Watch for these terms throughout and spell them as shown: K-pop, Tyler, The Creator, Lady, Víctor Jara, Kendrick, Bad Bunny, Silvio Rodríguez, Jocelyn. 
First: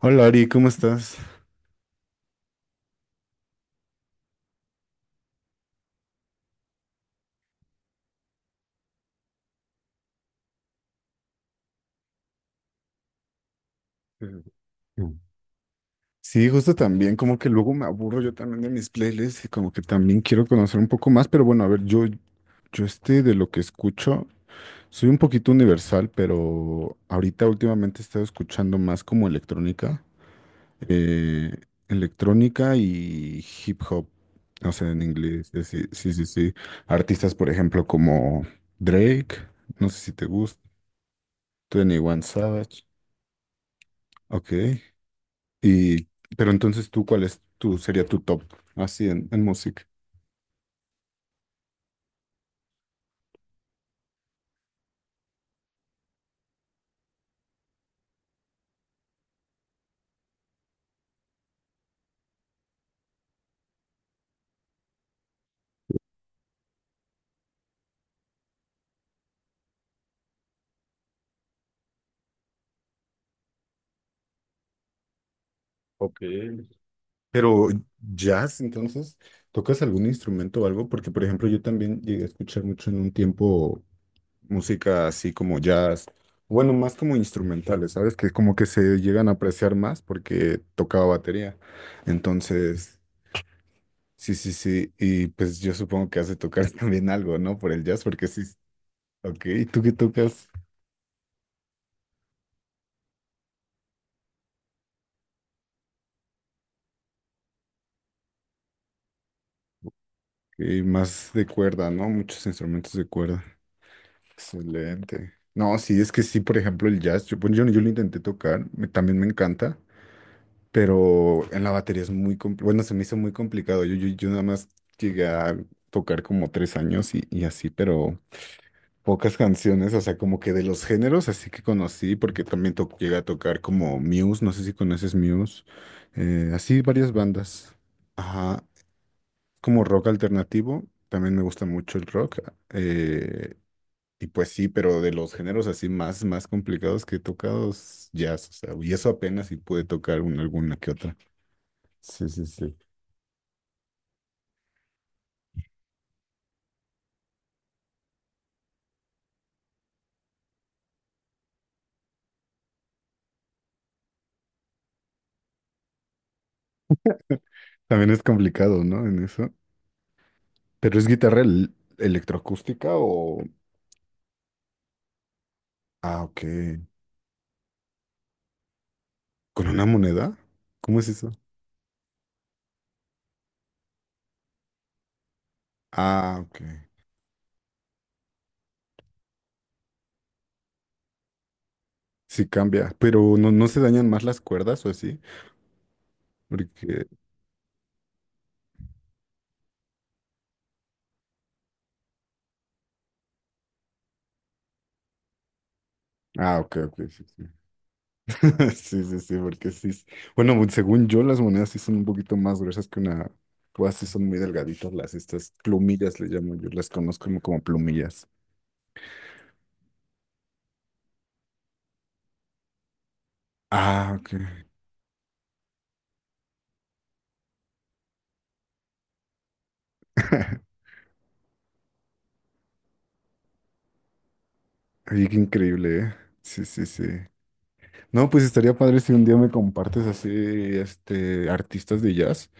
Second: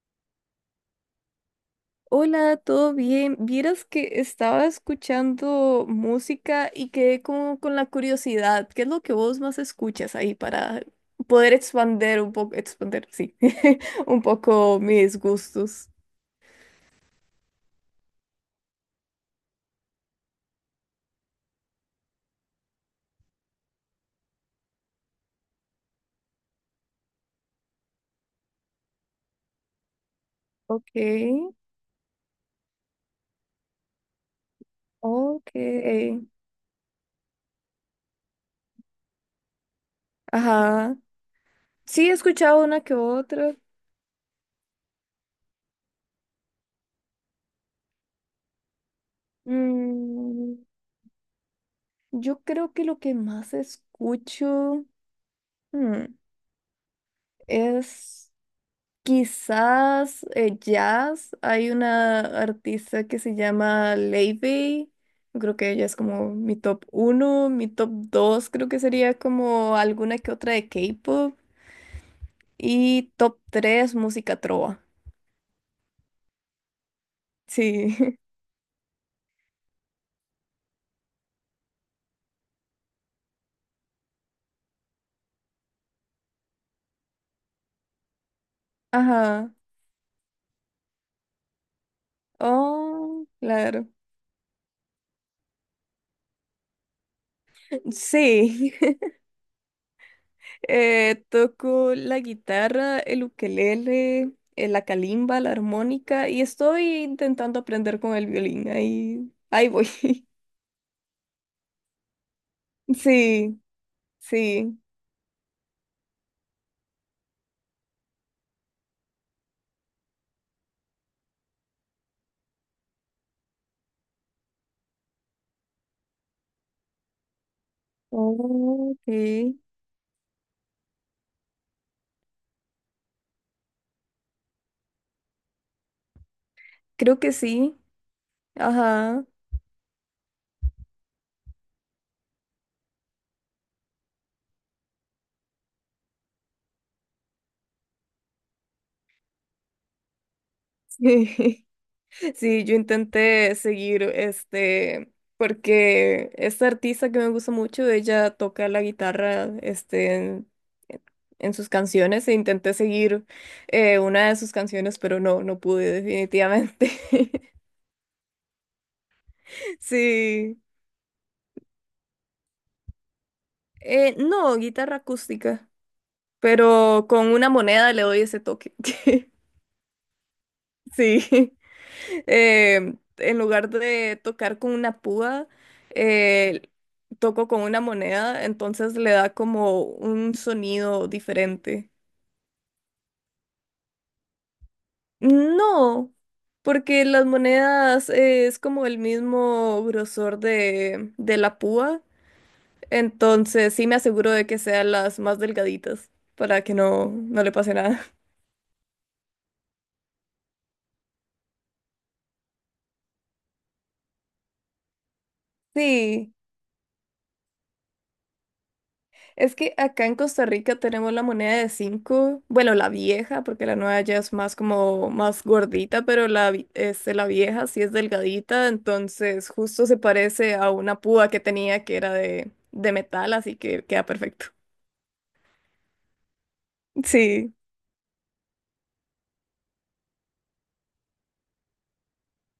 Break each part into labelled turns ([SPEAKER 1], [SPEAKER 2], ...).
[SPEAKER 1] Hola Ari, ¿cómo estás?
[SPEAKER 2] Hola, ¿todo bien? Vieras que estaba escuchando música y quedé como con la curiosidad. ¿Qué es lo que vos más escuchas ahí para poder expander un poco, expander, sí, un poco mis
[SPEAKER 1] Mm.
[SPEAKER 2] gustos?
[SPEAKER 1] Sí, justo también, como que luego me aburro yo también de mis playlists y como que también quiero conocer un poco más, pero bueno, a ver, yo este de lo que escucho, soy un poquito universal, pero ahorita últimamente he estado escuchando más como electrónica,
[SPEAKER 2] Ok,
[SPEAKER 1] eh, electrónica y hip hop, o sea, en inglés,
[SPEAKER 2] ok.
[SPEAKER 1] sí, sí, sí, sí. Artistas, por ejemplo, como Drake, no sé si te gusta,
[SPEAKER 2] Ajá.
[SPEAKER 1] Twenty
[SPEAKER 2] Sí, he
[SPEAKER 1] One
[SPEAKER 2] escuchado una
[SPEAKER 1] Savage,
[SPEAKER 2] que otra.
[SPEAKER 1] ok. Y, pero entonces tú, ¿cuál sería tu top así en música?
[SPEAKER 2] Mm, yo creo que lo que más escucho, mm, es... Quizás jazz. Hay una artista que se llama Lady. Creo que ella es como mi top uno. Mi top dos, creo que sería como alguna que otra de K-pop. Y top tres, música trova.
[SPEAKER 1] Ok. Pero
[SPEAKER 2] Sí.
[SPEAKER 1] jazz, entonces, ¿tocas algún instrumento o algo? Porque, por ejemplo, yo también llegué a escuchar mucho en un tiempo música así como jazz, bueno, más como instrumentales, ¿sabes? Que como que se llegan a
[SPEAKER 2] Ajá.
[SPEAKER 1] apreciar más porque tocaba batería. Entonces,
[SPEAKER 2] Oh, claro.
[SPEAKER 1] sí, sí, sí, y pues yo supongo que has de tocar también algo, ¿no? Por el jazz, porque sí,
[SPEAKER 2] Sí.
[SPEAKER 1] ok, ¿y tú qué tocas?
[SPEAKER 2] Toco la guitarra, el ukelele, la calimba, la armónica y estoy intentando aprender con el violín. Ahí voy.
[SPEAKER 1] Y más de cuerda, ¿no? Muchos instrumentos de cuerda.
[SPEAKER 2] Sí, sí.
[SPEAKER 1] Excelente. No, sí, es que sí, por ejemplo, el jazz, yo, pues, yo lo intenté tocar, también me encanta, pero en la batería es muy complicado, bueno, se me hizo muy complicado, yo nada más llegué a tocar como 3 años y así, pero
[SPEAKER 2] Ok,
[SPEAKER 1] pocas canciones, o sea, como que de los géneros, así que conocí, porque también llegué a tocar como Muse, no sé si conoces Muse, así varias
[SPEAKER 2] creo que
[SPEAKER 1] bandas.
[SPEAKER 2] sí.
[SPEAKER 1] Ajá,
[SPEAKER 2] Ajá.
[SPEAKER 1] como rock alternativo, también me gusta mucho el rock. eh, y pues sí, pero de los géneros así más, más complicados que he tocado es jazz, o sea, y eso apenas si pude tocar alguna que otra.
[SPEAKER 2] Sí,
[SPEAKER 1] Sí, sí,
[SPEAKER 2] sí, yo
[SPEAKER 1] sí.
[SPEAKER 2] intenté seguir porque esta artista que me gusta mucho, ella toca la guitarra en sus canciones e intenté seguir una de sus canciones, pero no, no pude definitivamente.
[SPEAKER 1] También es complicado, ¿no? En eso.
[SPEAKER 2] Sí.
[SPEAKER 1] ¿Pero es guitarra electroacústica o...?
[SPEAKER 2] No, guitarra acústica,
[SPEAKER 1] Ah, ok.
[SPEAKER 2] pero con una moneda le doy ese toque.
[SPEAKER 1] ¿Con una moneda? ¿Cómo es eso?
[SPEAKER 2] Sí. En lugar de tocar con una púa,
[SPEAKER 1] Ah, ok.
[SPEAKER 2] eh, toco con una moneda, entonces le da como un sonido diferente.
[SPEAKER 1] Sí cambia, pero no, no se dañan más las cuerdas o así,
[SPEAKER 2] No, porque
[SPEAKER 1] porque...
[SPEAKER 2] las monedas es como el mismo grosor de la púa, entonces sí me aseguro de que sean las más delgaditas
[SPEAKER 1] Ah,
[SPEAKER 2] para que
[SPEAKER 1] ok, ok,
[SPEAKER 2] no,
[SPEAKER 1] sí,
[SPEAKER 2] no
[SPEAKER 1] sí.
[SPEAKER 2] le pase nada.
[SPEAKER 1] Sí, sí, sí, porque sí. Bueno, según yo, las monedas sí son un poquito más gruesas que una. Pues sí son muy delgaditas estas plumillas le
[SPEAKER 2] Sí.
[SPEAKER 1] llamo yo, las conozco como plumillas.
[SPEAKER 2] Es que acá en Costa Rica tenemos la moneda de 5, bueno, la vieja, porque la nueva
[SPEAKER 1] Ah,
[SPEAKER 2] ya
[SPEAKER 1] ok.
[SPEAKER 2] es más como más gordita, pero la vieja sí es delgadita, entonces justo se parece a una púa que tenía que era de metal, así que queda perfecto.
[SPEAKER 1] Oye, qué increíble, ¿eh? Sí, sí, sí.
[SPEAKER 2] Sí,
[SPEAKER 1] No, pues estaría padre si un día me compartes así, este, artistas de jazz,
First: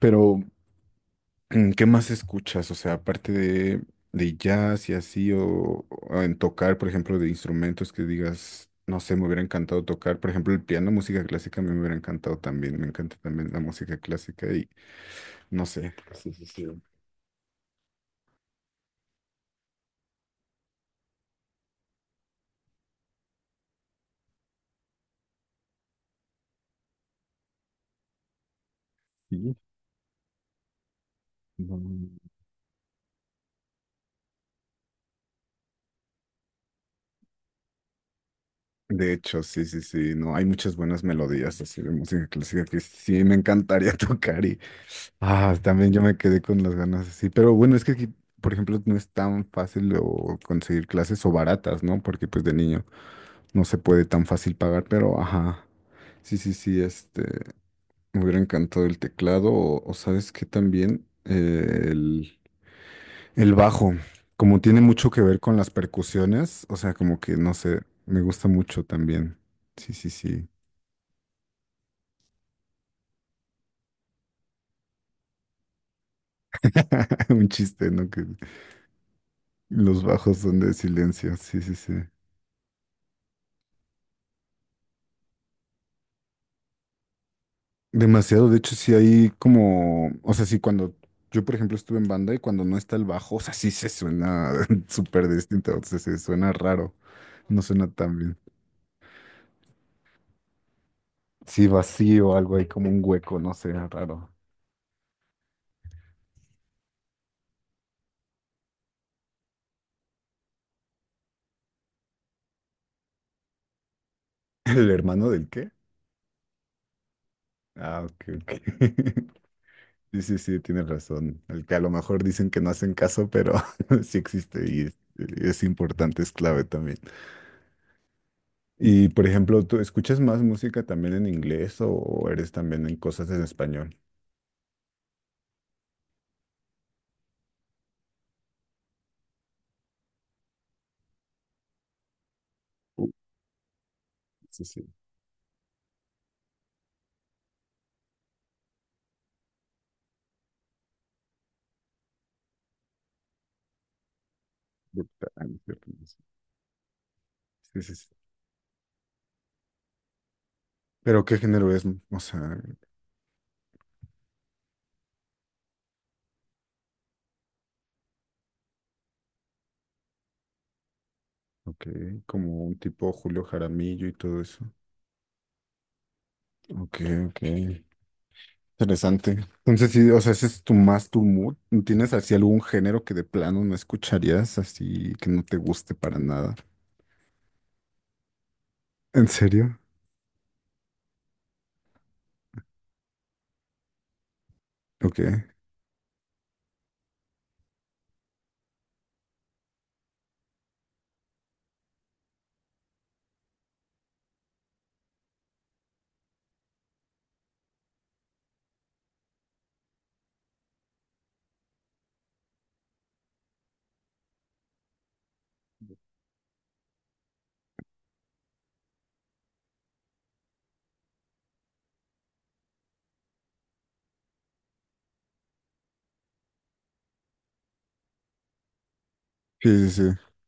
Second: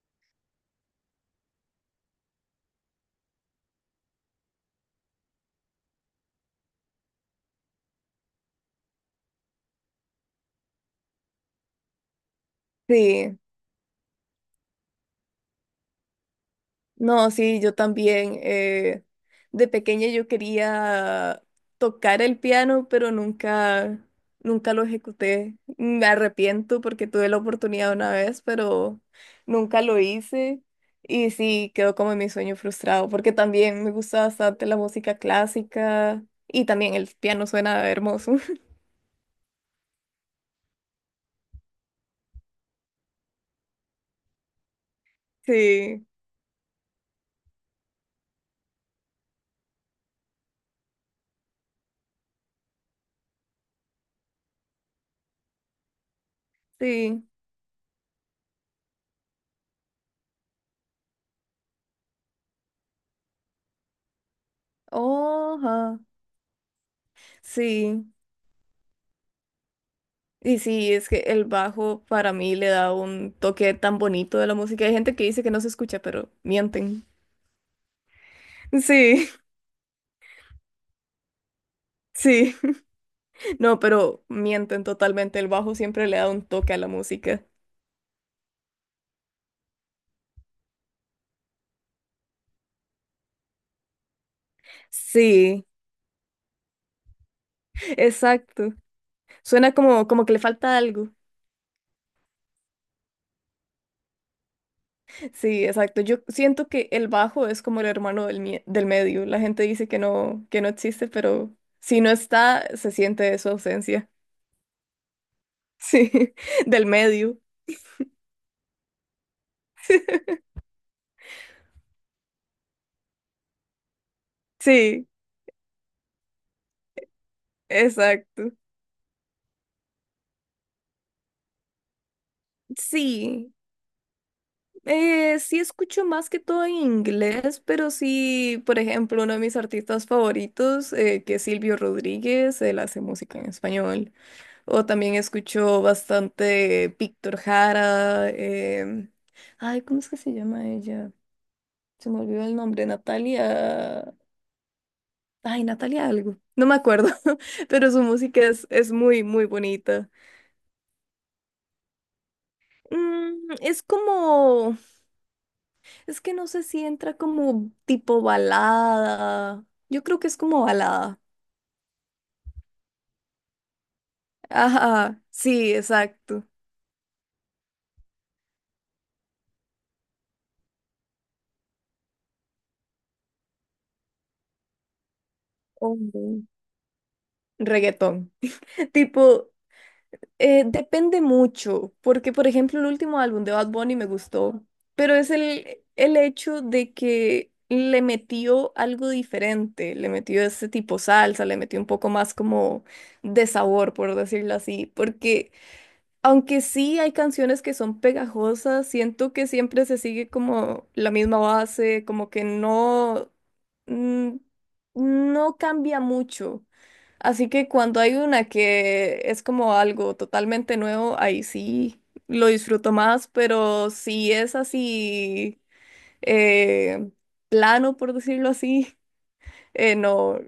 [SPEAKER 1] pero ¿qué más escuchas? O sea, aparte de jazz y así, o en tocar, por ejemplo, de instrumentos que digas, no sé, me hubiera encantado tocar. Por ejemplo, el piano, música clásica, a mí me hubiera encantado también. Me encanta
[SPEAKER 2] sí.
[SPEAKER 1] también la música clásica y no sé. Sí, sí, sí.
[SPEAKER 2] No, sí, yo también. De pequeña yo quería tocar el piano, pero nunca lo ejecuté. Me arrepiento porque tuve la oportunidad una vez, pero
[SPEAKER 1] Sí,
[SPEAKER 2] nunca lo hice. Y sí,
[SPEAKER 1] no,
[SPEAKER 2] quedó como mi sueño frustrado, porque también me gusta bastante la música clásica y también el piano suena hermoso.
[SPEAKER 1] de hecho, sí, sí, sí, no, hay muchas buenas melodías así de música clásica que sí me encantaría tocar. Ah, también yo
[SPEAKER 2] Sí,
[SPEAKER 1] me quedé con las ganas así. Pero bueno, es que aquí, por ejemplo, no es tan fácil o conseguir clases o baratas, ¿no? Porque pues de niño no se puede tan fácil pagar, pero ajá. Sí, sí, sí,
[SPEAKER 2] sí.
[SPEAKER 1] este, me hubiera encantado el teclado o sabes que también el bajo, como tiene mucho que ver
[SPEAKER 2] Oh,
[SPEAKER 1] con las
[SPEAKER 2] ajá.
[SPEAKER 1] percusiones, o sea, como que no sé,
[SPEAKER 2] Sí.
[SPEAKER 1] me gusta mucho también. Sí, sí, sí.
[SPEAKER 2] Y sí, es que el bajo para mí le da un toque tan bonito de la música. Hay gente que dice que no se escucha, pero mienten.
[SPEAKER 1] Un chiste, ¿no? Que
[SPEAKER 2] Sí,
[SPEAKER 1] los bajos son de silencio. Sí, sí, sí.
[SPEAKER 2] sí, no, pero mienten totalmente. El bajo siempre le da un toque a la música.
[SPEAKER 1] Demasiado, de hecho, sí hay como, o sea, sí, cuando yo, por ejemplo, estuve en banda y cuando no está el bajo, o sea, sí se suena súper
[SPEAKER 2] Sí,
[SPEAKER 1] distinto, o sea, se suena raro, no suena tan bien.
[SPEAKER 2] exacto. Suena como que le falta algo.
[SPEAKER 1] Sí, vacío, algo ahí como un hueco, no sé, raro.
[SPEAKER 2] Sí, exacto. Yo siento que el bajo es como el hermano del medio. La gente dice que no existe, pero si no está, se siente su ausencia.
[SPEAKER 1] ¿El hermano del qué?
[SPEAKER 2] Sí, del medio.
[SPEAKER 1] Ah, ok, ok. Sí, sí, sí, tienes razón. El que a lo mejor dicen que no hacen caso, pero sí existe y es,
[SPEAKER 2] Sí,
[SPEAKER 1] es importante, es clave también.
[SPEAKER 2] exacto.
[SPEAKER 1] Y, por ejemplo, ¿tú escuchas más música también en inglés o eres también en cosas en
[SPEAKER 2] Sí,
[SPEAKER 1] español?
[SPEAKER 2] sí escucho más que todo en inglés, pero sí, por ejemplo, uno de mis artistas favoritos, que es Silvio Rodríguez, él hace música en español.
[SPEAKER 1] Sí,
[SPEAKER 2] O
[SPEAKER 1] sí.
[SPEAKER 2] también escucho bastante Víctor Jara. Ay, ¿cómo es que se llama ella? Se me olvidó el nombre, Natalia.
[SPEAKER 1] Brutal, ¿no es
[SPEAKER 2] Ay,
[SPEAKER 1] cierto? No
[SPEAKER 2] Natalia
[SPEAKER 1] sé.
[SPEAKER 2] algo. No me acuerdo,
[SPEAKER 1] Sí,
[SPEAKER 2] pero
[SPEAKER 1] sí,
[SPEAKER 2] su
[SPEAKER 1] sí.
[SPEAKER 2] música es muy, muy bonita.
[SPEAKER 1] Pero ¿qué género es? O sea,
[SPEAKER 2] Es como. Es que no sé si entra como tipo balada. Yo creo que es como balada.
[SPEAKER 1] ok, como un tipo Julio Jaramillo y todo eso.
[SPEAKER 2] Ajá, sí, exacto.
[SPEAKER 1] Ok, ok. Interesante. Entonces, sí, o sea, ese es tu más tu mood. ¿Tienes así algún género que de plano no escucharías, así que no te guste para
[SPEAKER 2] O
[SPEAKER 1] nada?
[SPEAKER 2] reggaetón.
[SPEAKER 1] ¿En
[SPEAKER 2] Tipo,
[SPEAKER 1] serio?
[SPEAKER 2] depende mucho, porque por ejemplo el último álbum de Bad Bunny me gustó, pero
[SPEAKER 1] Ok.
[SPEAKER 2] es el hecho de que le metió algo diferente, le metió ese tipo salsa, le metió un poco más como de sabor, por decirlo así, porque aunque sí hay canciones que son pegajosas, siento que siempre se sigue como la misma base, como que no, mm, no cambia mucho. Así que cuando hay una que es como algo totalmente nuevo, ahí sí lo disfruto más, pero si es así eh, plano, por decirlo así,
[SPEAKER 1] Sí, sí, sí.
[SPEAKER 2] no,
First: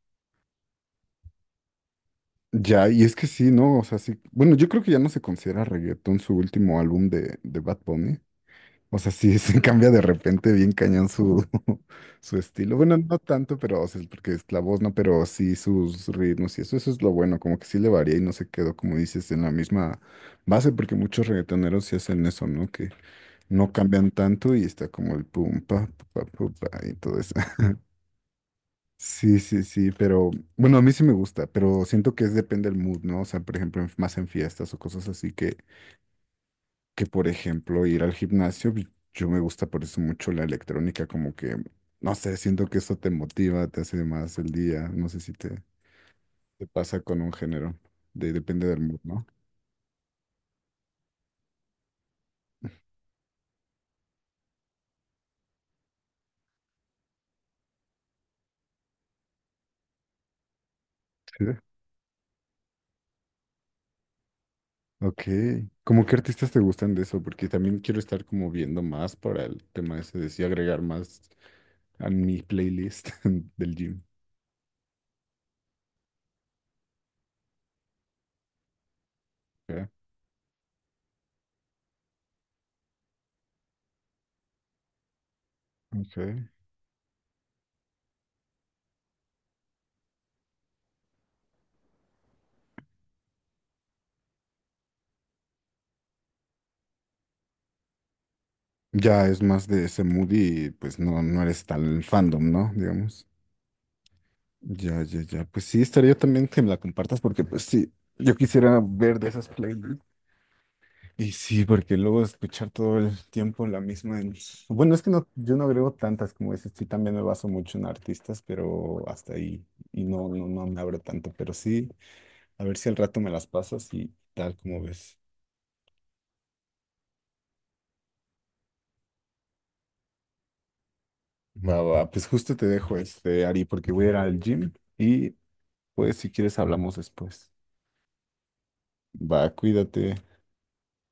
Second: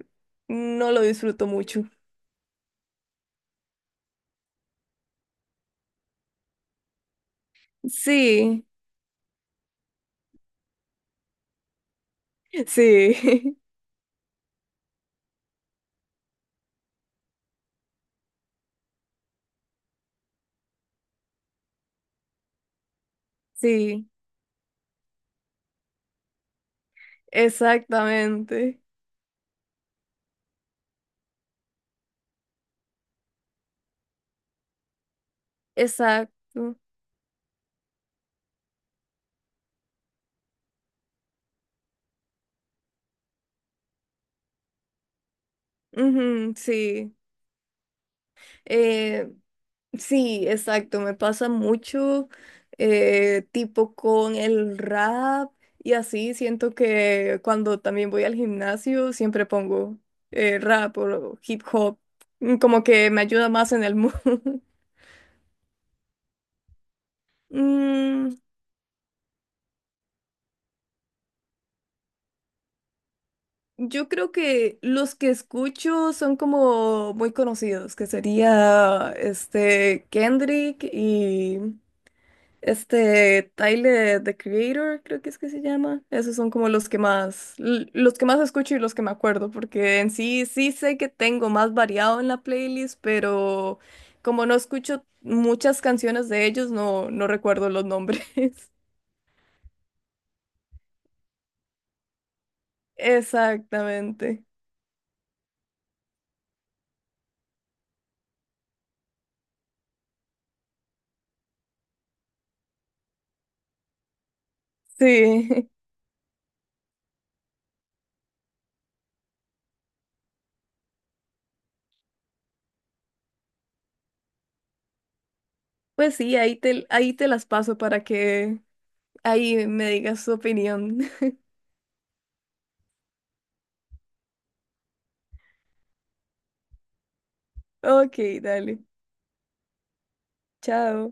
[SPEAKER 2] no lo disfruto mucho.
[SPEAKER 1] Ya, y es que sí, ¿no? O sea, sí. Bueno, yo creo que ya no se considera reggaetón su último álbum de Bad Bunny.
[SPEAKER 2] Sí,
[SPEAKER 1] O sea, sí, se cambia de repente bien cañón su, su estilo. Bueno, no
[SPEAKER 2] sí,
[SPEAKER 1] tanto, pero, o sea, porque es la voz, ¿no? Pero sí sus ritmos y eso es lo bueno, como que sí le varía y no se quedó, como dices, en la misma base, porque muchos reggaetoneros sí hacen eso, ¿no? Que no
[SPEAKER 2] sí,
[SPEAKER 1] cambian tanto y está como el pum, pa, pa, pa, pa, y todo eso.
[SPEAKER 2] exactamente.
[SPEAKER 1] Sí, sí, sí, pero bueno, a mí sí me gusta, pero siento que es depende del mood, ¿no? O sea, por ejemplo, más en fiestas o cosas así que
[SPEAKER 2] Exacto.
[SPEAKER 1] por ejemplo, ir al gimnasio, pues, yo me gusta por eso mucho la electrónica, como que, no sé, siento que eso te motiva, te hace más el día, no sé si te,
[SPEAKER 2] Ujú,
[SPEAKER 1] te pasa
[SPEAKER 2] sí.
[SPEAKER 1] con un género, depende del mood, ¿no?
[SPEAKER 2] Eh, sí, exacto. Me pasa mucho, tipo con el rap y así. Siento que cuando también voy al gimnasio siempre pongo rap o
[SPEAKER 1] Sí.
[SPEAKER 2] hip hop. Como que me ayuda más en el mood.
[SPEAKER 1] Ok, ¿cómo qué artistas te gustan de eso? Porque también quiero estar
[SPEAKER 2] Mm,
[SPEAKER 1] como viendo más para el tema ese de sí agregar más a mi playlist del gym.
[SPEAKER 2] yo creo que los que escucho son como muy conocidos, que sería
[SPEAKER 1] ¿Verdad?
[SPEAKER 2] Kendrick. Tyler, The Creator, creo que es que se llama.
[SPEAKER 1] Ok.
[SPEAKER 2] Esos son como los que más, los que más escucho y los que me acuerdo, porque en sí, sí sé que tengo más variado en la playlist, pero como no escucho muchas canciones de ellos, no, no recuerdo los nombres.
[SPEAKER 1] Ya es más de ese mood y pues no, no eres tan fandom, ¿no? Digamos.
[SPEAKER 2] Exactamente.
[SPEAKER 1] Ya, ya, ya. Pues sí, estaría también que me la compartas porque pues sí, yo quisiera ver de esas playlists. Y sí, porque luego escuchar todo el tiempo la misma. Bueno, es que no, yo no
[SPEAKER 2] Sí.
[SPEAKER 1] agrego tantas como dices, sí, también me baso mucho en artistas, pero hasta ahí. Y no, no, no me abro tanto, pero sí, a ver si al rato me las pasas y tal como ves.
[SPEAKER 2] Pues sí, ahí te las paso para que ahí me digas tu opinión.
[SPEAKER 1] Va, va, pues justo te dejo este, Ari, porque voy a ir al gym y pues si quieres hablamos después.
[SPEAKER 2] Ok, dale.
[SPEAKER 1] Va, cuídate.
[SPEAKER 2] Chao.